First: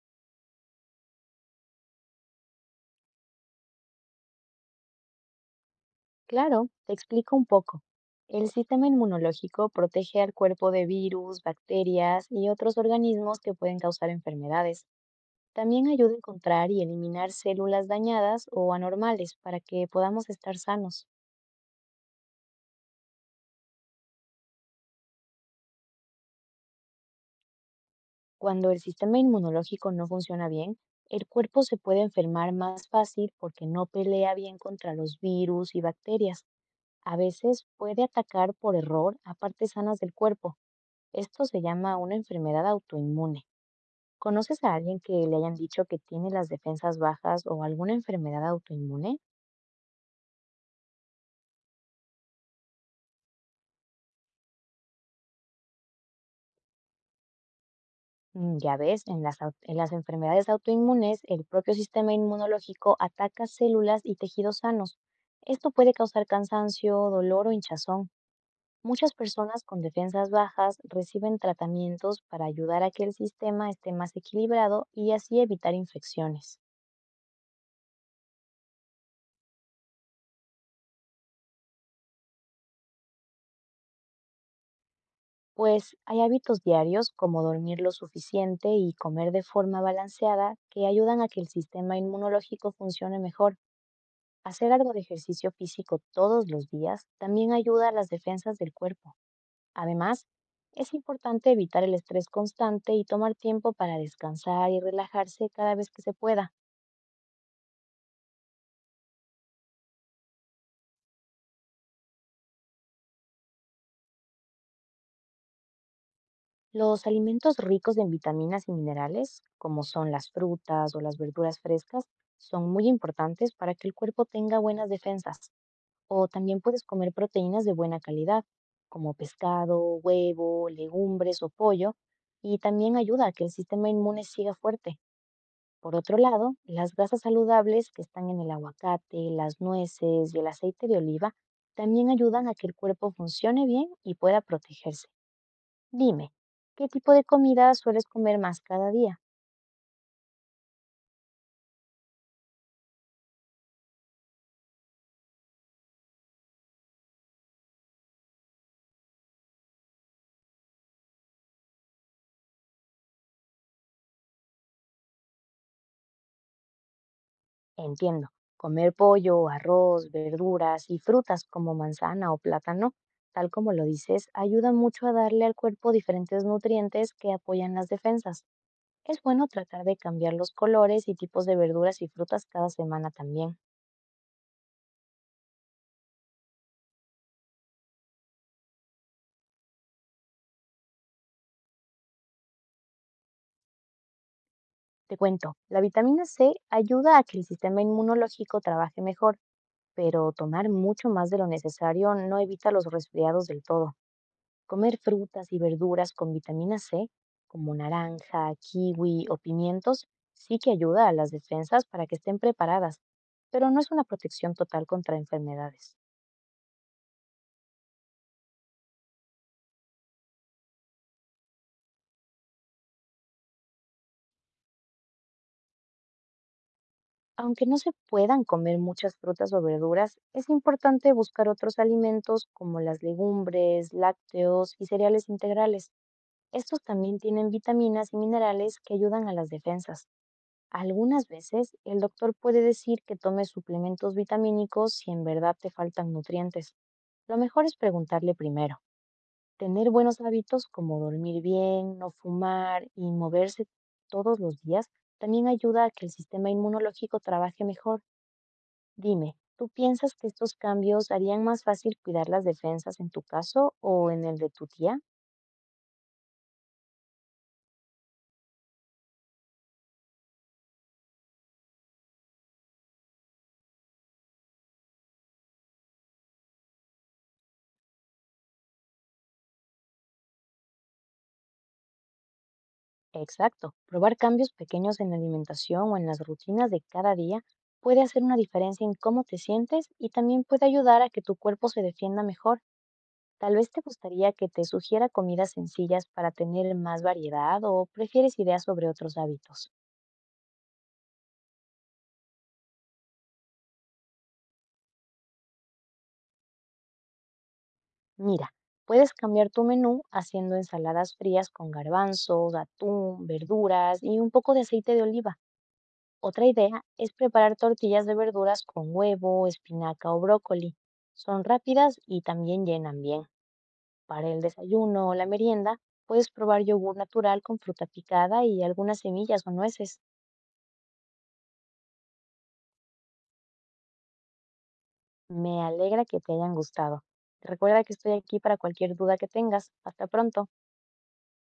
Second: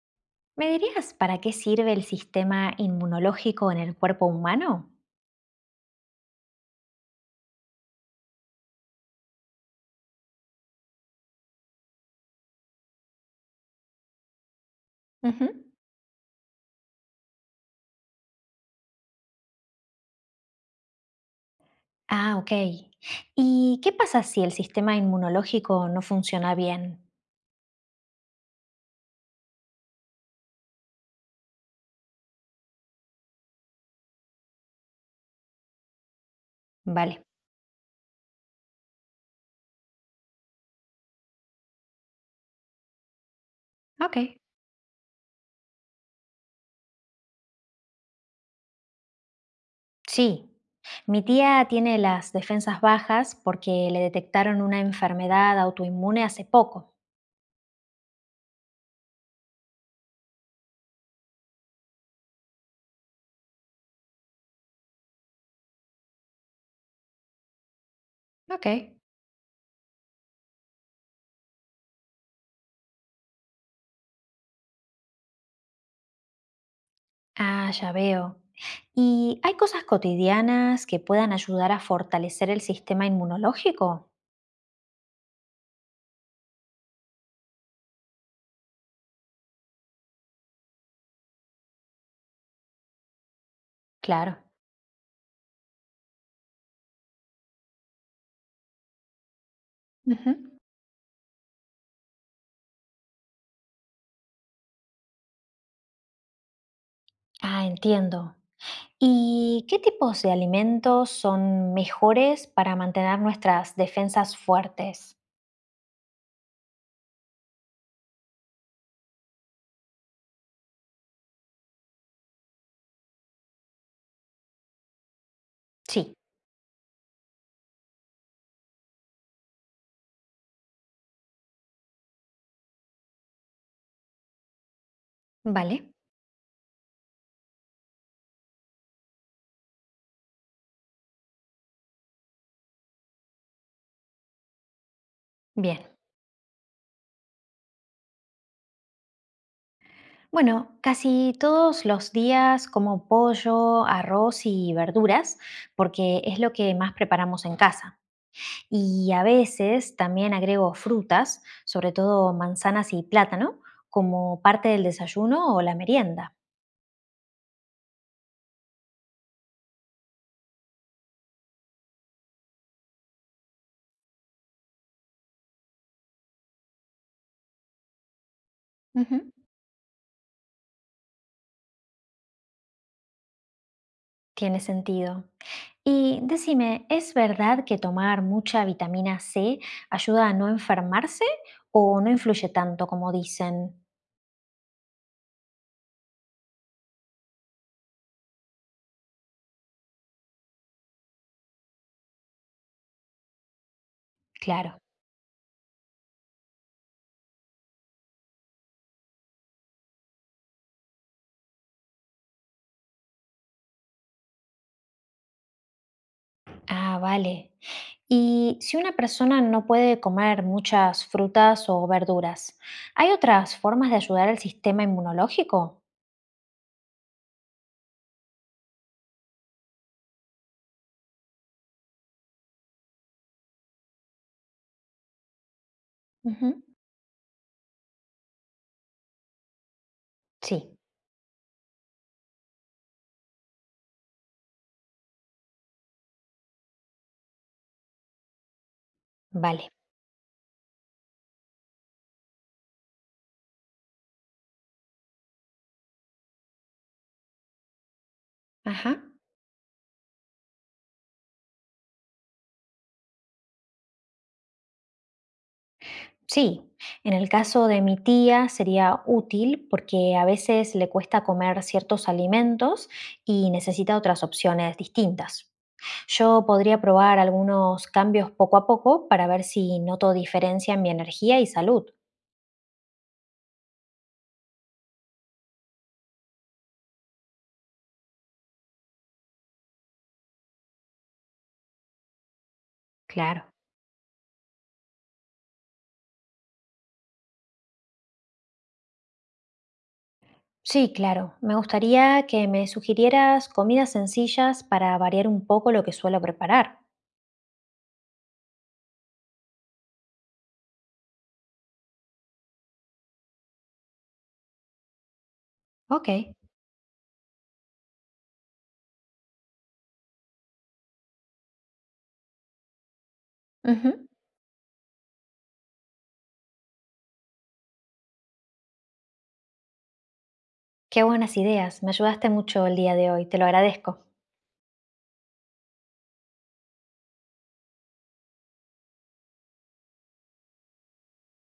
¿Me dirías para qué sirve el sistema inmunológico en el cuerpo humano? Claro, te explico un poco. El sistema inmunológico protege al cuerpo de virus, bacterias y otros organismos que pueden causar enfermedades. Ujú. También ayuda a encontrar y eliminar células dañadas o anormales para que podamos estar sanos. Ah, ok. ¿Y qué pasa si el sistema inmunológico no funciona bien? Cuando el sistema inmunológico no funciona bien, el cuerpo se puede enfermar más fácil porque no pelea bien contra los virus y bacterias. A Vale. veces puede atacar por error a partes sanas del cuerpo. Esto se llama una enfermedad autoinmune. Ok. ¿Conoces a alguien que le hayan dicho que tiene las defensas bajas o alguna enfermedad autoinmune? Sí. Mi tía tiene las defensas bajas porque le detectaron una enfermedad autoinmune hace poco. Ya ves, en las enfermedades autoinmunes, el propio sistema inmunológico ataca células y tejidos sanos. Esto puede causar cansancio, dolor o hinchazón. Ok. Muchas personas con defensas bajas reciben tratamientos para ayudar a que el sistema esté más equilibrado y así evitar infecciones. Ah, ya veo. ¿Y hay cosas cotidianas que puedan ayudar a fortalecer el sistema inmunológico? Pues hay hábitos diarios como dormir lo suficiente y comer de forma balanceada que ayudan a que el sistema inmunológico funcione mejor. Claro. Hacer algo de ejercicio físico todos los días también ayuda a las defensas del cuerpo. Además, Ujú. es importante evitar el estrés constante y tomar tiempo para descansar y relajarse cada vez que se pueda. Ah, entiendo. ¿Y qué tipos de alimentos son mejores para mantener nuestras defensas fuertes? Los alimentos ricos en vitaminas y minerales, como son las frutas o las verduras frescas, son muy importantes para que el cuerpo tenga buenas defensas. Sí, O también puedes comer proteínas de buena calidad, como pescado, huevo, legumbres o pollo, y también ayuda a que el sistema inmune siga fuerte. vale, Por otro lado, las grasas saludables que están en el aguacate, las nueces y el aceite de oliva también ayudan a que el cuerpo funcione bien y pueda protegerse. bien. Dime, ¿qué tipo de comida sueles comer más cada día? Bueno, casi todos los días como pollo, arroz y verduras, porque es lo que más preparamos en casa. Y a veces también agrego frutas, sobre todo manzanas y plátano, como parte del desayuno o la merienda. Entiendo. Comer pollo, arroz, verduras y frutas como manzana o plátano, tal como lo dices, ayuda mucho a darle al cuerpo diferentes nutrientes que apoyan las defensas. Es Ujú. bueno tratar de cambiar los colores y tipos de verduras y frutas cada semana también. Tiene sentido. Y decime, ¿es verdad que tomar mucha vitamina C ayuda a no enfermarse o no influye tanto como dicen? Te cuento, la vitamina C ayuda a que el sistema inmunológico trabaje mejor, pero tomar mucho más de lo necesario no evita los resfriados del todo. Claro. Comer frutas y verduras con vitamina C, como naranja, kiwi o pimientos, sí que ayuda a las defensas para que estén preparadas, pero no es una protección total contra enfermedades. Ah, vale. Y si una persona no puede comer muchas frutas o verduras, ¿hay otras formas de ayudar al sistema inmunológico? Aunque no se puedan comer muchas frutas o verduras, es importante buscar otros alimentos como las legumbres, lácteos y cereales integrales. Ujú. Estos también tienen vitaminas y minerales que ayudan a las defensas. Sí, Algunas veces el doctor puede decir que tomes suplementos vitamínicos si en verdad te faltan nutrientes. Lo mejor es preguntarle primero. vale. Tener buenos hábitos como dormir bien, no fumar y moverse todos los días también ayuda a que el sistema inmunológico trabaje mejor. Ajá. Dime, ¿tú piensas que estos cambios harían más fácil cuidar las defensas en tu caso o en el de tu tía? Sí, en el caso de mi tía sería útil porque a veces le cuesta comer ciertos alimentos y necesita otras opciones distintas. Yo podría probar algunos cambios poco a poco para ver si noto diferencia en mi energía y salud. Exacto. Probar cambios pequeños en la alimentación o en las rutinas de cada día puede hacer una diferencia en cómo te sientes y también puede ayudar a que tu cuerpo se defienda mejor. Claro. Tal vez te gustaría que te sugiera comidas sencillas para tener más variedad o prefieres ideas sobre otros hábitos. Sí, claro. Me gustaría que me sugirieras comidas sencillas para variar un poco lo que suelo preparar. Mira, puedes cambiar tu menú haciendo ensaladas frías con garbanzos, atún, verduras y un poco de aceite de oliva. Ok. Otra idea es preparar tortillas de verduras con huevo, espinaca o brócoli. Son rápidas y también llenan bien. Ujú. Para el desayuno o la merienda, puedes probar yogur natural con fruta picada y algunas semillas o nueces. Qué buenas ideas. Me ayudaste mucho el día de hoy. Te lo agradezco. Me alegra que te hayan gustado. Recuerda que estoy aquí para cualquier duda que tengas. Hasta pronto.